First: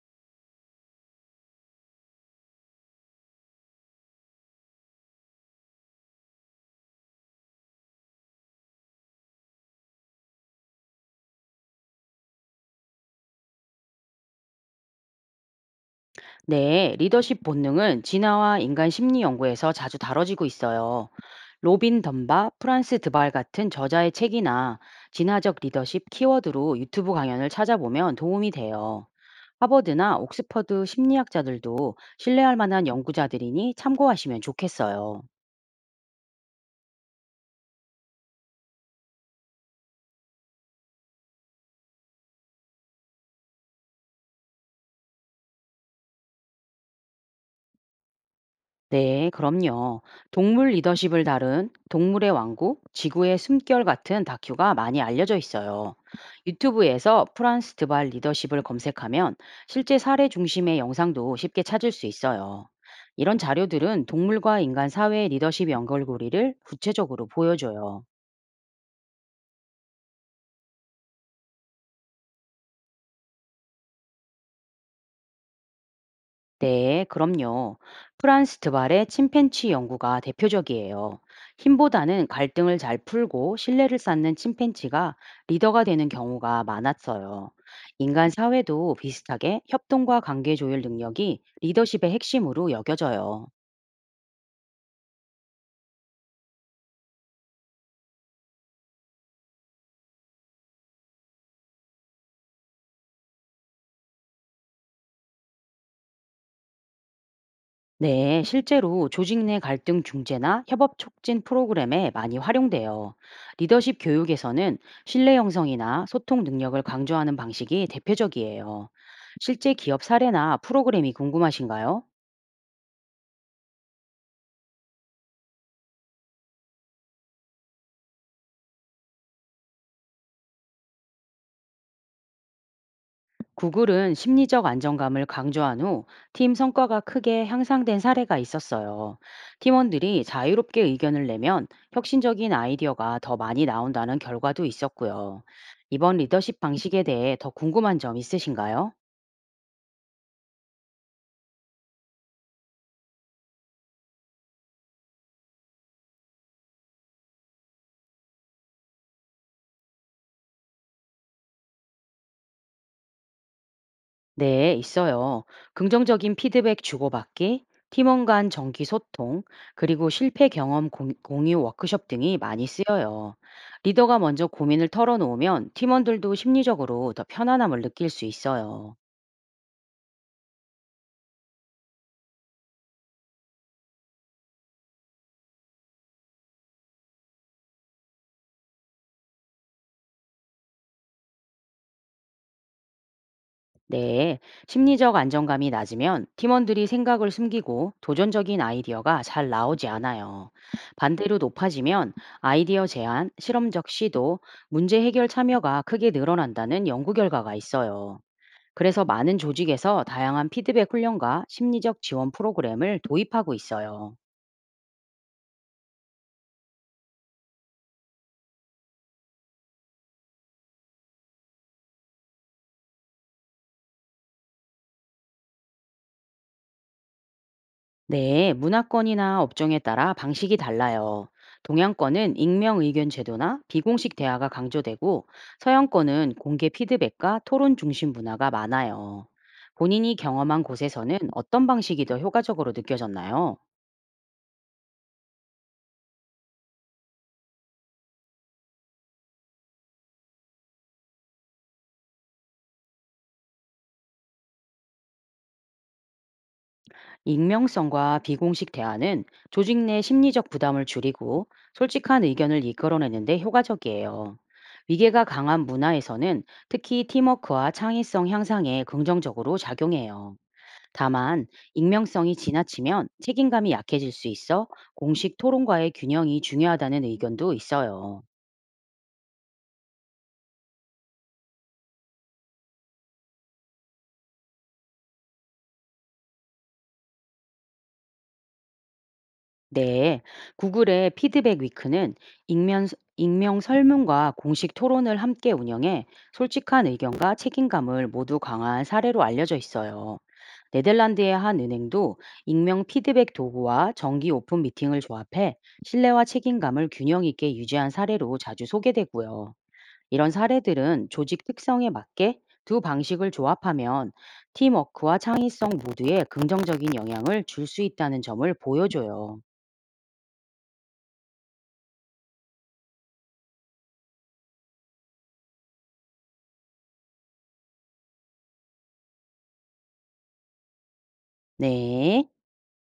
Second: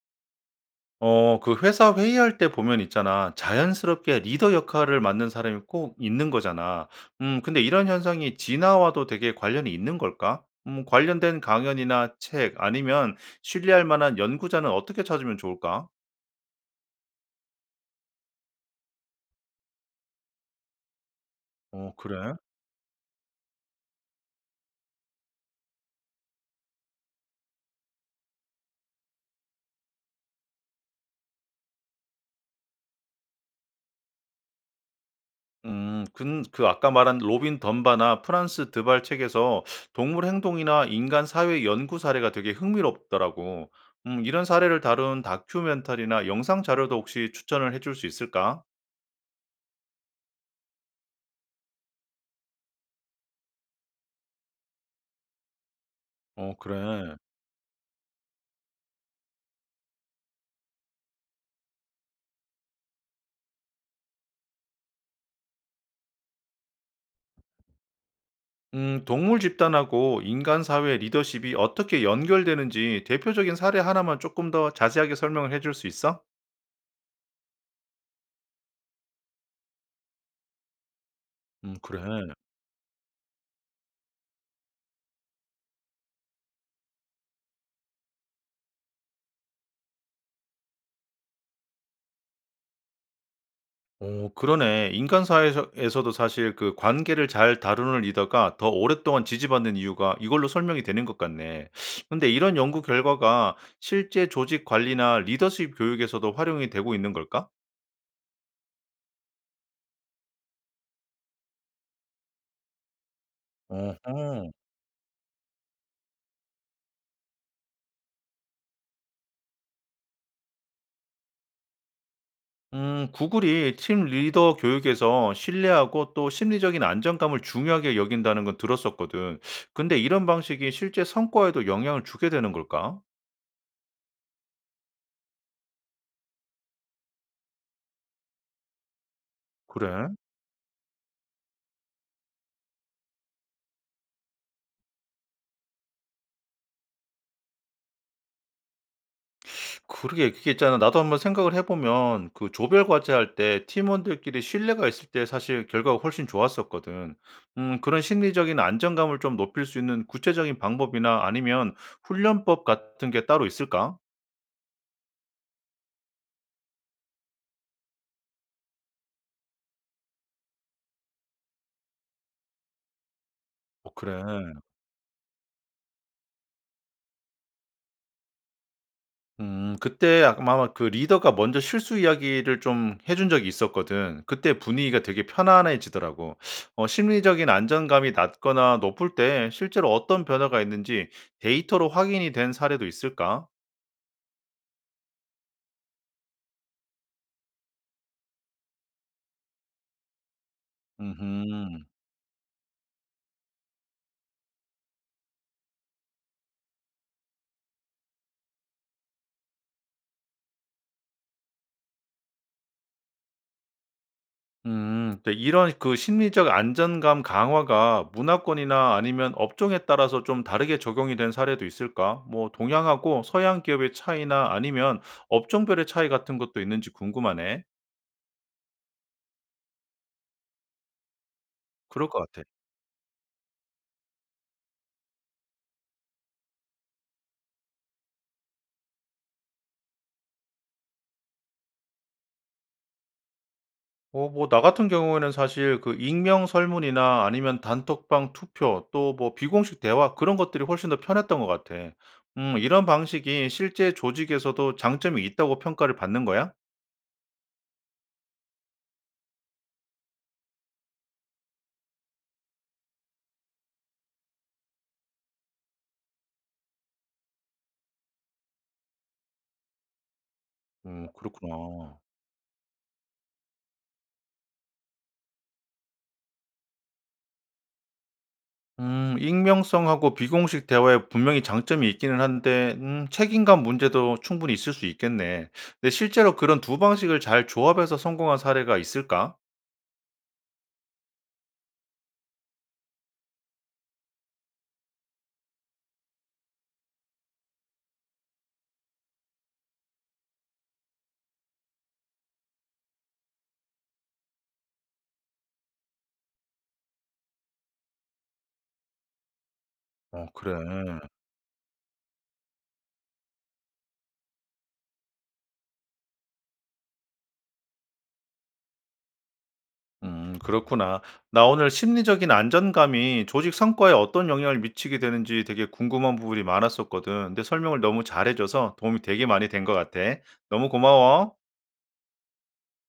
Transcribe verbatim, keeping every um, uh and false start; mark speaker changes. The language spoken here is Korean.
Speaker 1: 어 그 회사 회의할 때 보면 있잖아. 자연스럽게 리더 역할을 맡는 사람이 꼭 있는 거잖아. 음 근데 이런 현상이 진화와도 되게 관련이 있는 걸까? 음 관련된 강연이나 책 아니면 신뢰할 만한 연구자는 어떻게 찾으면 좋을까?
Speaker 2: 네, 리더십 본능은 진화와 인간 심리 연구에서 자주 다뤄지고 있어요.
Speaker 1: 어
Speaker 2: 로빈
Speaker 1: 그래?
Speaker 2: 덤바, 프란스 드발 같은 저자의 책이나 진화적 리더십 키워드로 유튜브 강연을 찾아보면 도움이 돼요. 하버드나 옥스퍼드 심리학자들도 신뢰할 만한 연구자들이니 참고하시면 좋겠어요.
Speaker 1: 음 근 그 아까 말한 로빈 덤바나 프란스 드발 책에서 동물 행동이나 인간 사회 연구 사례가 되게 흥미롭더라고. 음 이런 사례를 다룬 다큐멘터리나 영상 자료도 혹시 추천을 해줄 수 있을까?
Speaker 2: 네, 그럼요. 동물 리더십을 다룬 동물의 왕국, 지구의 숨결 같은 다큐가 많이 알려져 있어요.
Speaker 1: 어 그래.
Speaker 2: 유튜브에서 프란스 드발 리더십을 검색하면 실제 사례 중심의 영상도 쉽게 찾을 수 있어요. 이런 자료들은 동물과 인간 사회의 리더십 연결고리를 구체적으로 보여줘요.
Speaker 1: 음 동물 집단하고 인간 사회 리더십이 어떻게 연결되는지 대표적인 사례 하나만 조금 더 자세하게 설명을 해줄 수 있어?
Speaker 2: 네, 그럼요. 프란스 드발의 침팬치 연구가 대표적이에요.
Speaker 1: 음 그래.
Speaker 2: 힘보다는 갈등을 잘 풀고 신뢰를 쌓는 침팬치가 리더가 되는 경우가 많았어요. 인간 사회도 비슷하게 협동과 관계 조율 능력이 리더십의 핵심으로 여겨져요.
Speaker 1: 오 그러네. 인간 사회에서 에서도 사실 그 관계를 잘 다루는 리더가 더 오랫동안 지지받는 이유가 이걸로 설명이 되는 것 같네. 근데 이런 연구 결과가 실제 조직 관리나 리더십 교육에서도 활용이 되고 있는 걸까?
Speaker 2: 네, 실제로 조직 내 갈등 중재나 협업 촉진 프로그램에 많이 활용돼요. 리더십
Speaker 1: 어허.
Speaker 2: 교육에서는 신뢰 형성이나 소통 능력을 강조하는 방식이 대표적이에요. 실제 기업 사례나 프로그램이 궁금하신가요?
Speaker 1: 음, 구글이 팀 리더 교육에서 신뢰하고 또 심리적인 안정감을 중요하게 여긴다는 건 들었었거든. 근데 이런 방식이 실제 성과에도 영향을 주게 되는 걸까?
Speaker 2: 구글은 심리적 안정감을 강조한 후 팀 성과가 크게 향상된 사례가 있었어요.
Speaker 1: 그래?
Speaker 2: 팀원들이 자유롭게 의견을 내면 혁신적인 아이디어가 더 많이 나온다는 결과도 있었고요. 이번 리더십 방식에 대해 더 궁금한 점 있으신가요?
Speaker 1: 그러게, 그게 있잖아. 나도 한번 생각을 해보면 그 조별 과제 할 때 팀원들끼리 신뢰가 있을 때 사실 결과가 훨씬 좋았었거든. 음, 그런 심리적인 안정감을 좀 높일 수 있는 구체적인 방법이나 아니면 훈련법 같은 게 따로 있을까?
Speaker 2: 네, 있어요. 긍정적인 피드백 주고받기, 팀원 간 정기 소통, 그리고 실패 경험 공- 공유 워크숍 등이 많이 쓰여요.
Speaker 1: 어,
Speaker 2: 리더가 먼저
Speaker 1: 그래.
Speaker 2: 고민을 털어놓으면 팀원들도 심리적으로 더 편안함을 느낄 수 있어요.
Speaker 1: 음 그때 아마 그 리더가 먼저 실수 이야기를 좀 해준 적이 있었거든. 그때 분위기가 되게 편안해지더라고. 어 심리적인 안정감이 낮거나 높을 때 실제로 어떤 변화가 있는지 데이터로 확인이 된 사례도 있을까?
Speaker 2: 네, 심리적 안정감이 낮으면 팀원들이 생각을 숨기고 도전적인 아이디어가 잘 나오지 않아요. 반대로
Speaker 1: 음음.
Speaker 2: 높아지면 아이디어 제안, 실험적 시도, 문제 해결 참여가 크게 늘어난다는 연구 결과가 있어요. 그래서 많은 조직에서 다양한 피드백 훈련과 심리적 지원 프로그램을 도입하고 있어요.
Speaker 1: 음. 네 이런 그 심리적 안정감 강화가 문화권이나 아니면 업종에 따라서 좀 다르게 적용이 된 사례도 있을까? 뭐 동양하고 서양 기업의 차이나 아니면 업종별의 차이 같은 것도 있는지 궁금하네.
Speaker 2: 네, 문화권이나 업종에 따라 방식이 달라요.
Speaker 1: 그럴 것
Speaker 2: 동양권은
Speaker 1: 같아.
Speaker 2: 익명 의견 제도나 비공식 대화가 강조되고 서양권은 공개 피드백과 토론 중심 문화가 많아요. 본인이 경험한 곳에서는 어떤 방식이 더 효과적으로 느껴졌나요?
Speaker 1: 어 뭐 나 같은 경우에는 사실 그 익명 설문이나 아니면 단톡방 투표 또 뭐 비공식 대화 그런 것들이 훨씬 더 편했던 것 같아. 음 이런 방식이 실제 조직에서도 장점이 있다고 평가를 받는 거야?
Speaker 2: 익명성과 비공식 대화는 조직 내 심리적 부담을 줄이고 솔직한 의견을 이끌어내는데 효과적이에요. 위계가 강한 문화에서는 특히 팀워크와 창의성 향상에 긍정적으로 작용해요.
Speaker 1: 음
Speaker 2: 다만,
Speaker 1: 그렇구나.
Speaker 2: 익명성이 지나치면 책임감이 약해질 수 있어 공식 토론과의 균형이 중요하다는 의견도 있어요.
Speaker 1: 음 익명성하고 비공식 대화에 분명히 장점이 있기는 한데 음 책임감 문제도 충분히 있을 수 있겠네. 근데 실제로 그런 두 방식을 잘 조합해서 성공한 사례가 있을까?
Speaker 2: 네, 구글의 피드백 위크는 익명, 익명 설문과 공식 토론을 함께 운영해 솔직한 의견과 책임감을 모두 강화한 사례로 알려져 있어요. 네덜란드의 한 은행도 익명 피드백 도구와 정기 오픈 미팅을 조합해 신뢰와 책임감을 균형 있게 유지한 사례로 자주 소개되고요.
Speaker 1: 어
Speaker 2: 이런
Speaker 1: 그래.
Speaker 2: 사례들은 조직 특성에 맞게 두 방식을 조합하면 팀워크와 창의성 모두에 긍정적인 영향을 줄 수 있다는 점을 보여줘요.
Speaker 1: 음, 그렇구나. 나 오늘 심리적인 안전감이 조직 성과에 어떤 영향을 미치게 되는지 되게 궁금한 부분이 많았었거든. 근데 설명을 너무 잘해줘서 도움이 되게 많이 된 것 같아. 너무 고마워.
Speaker 2: 네.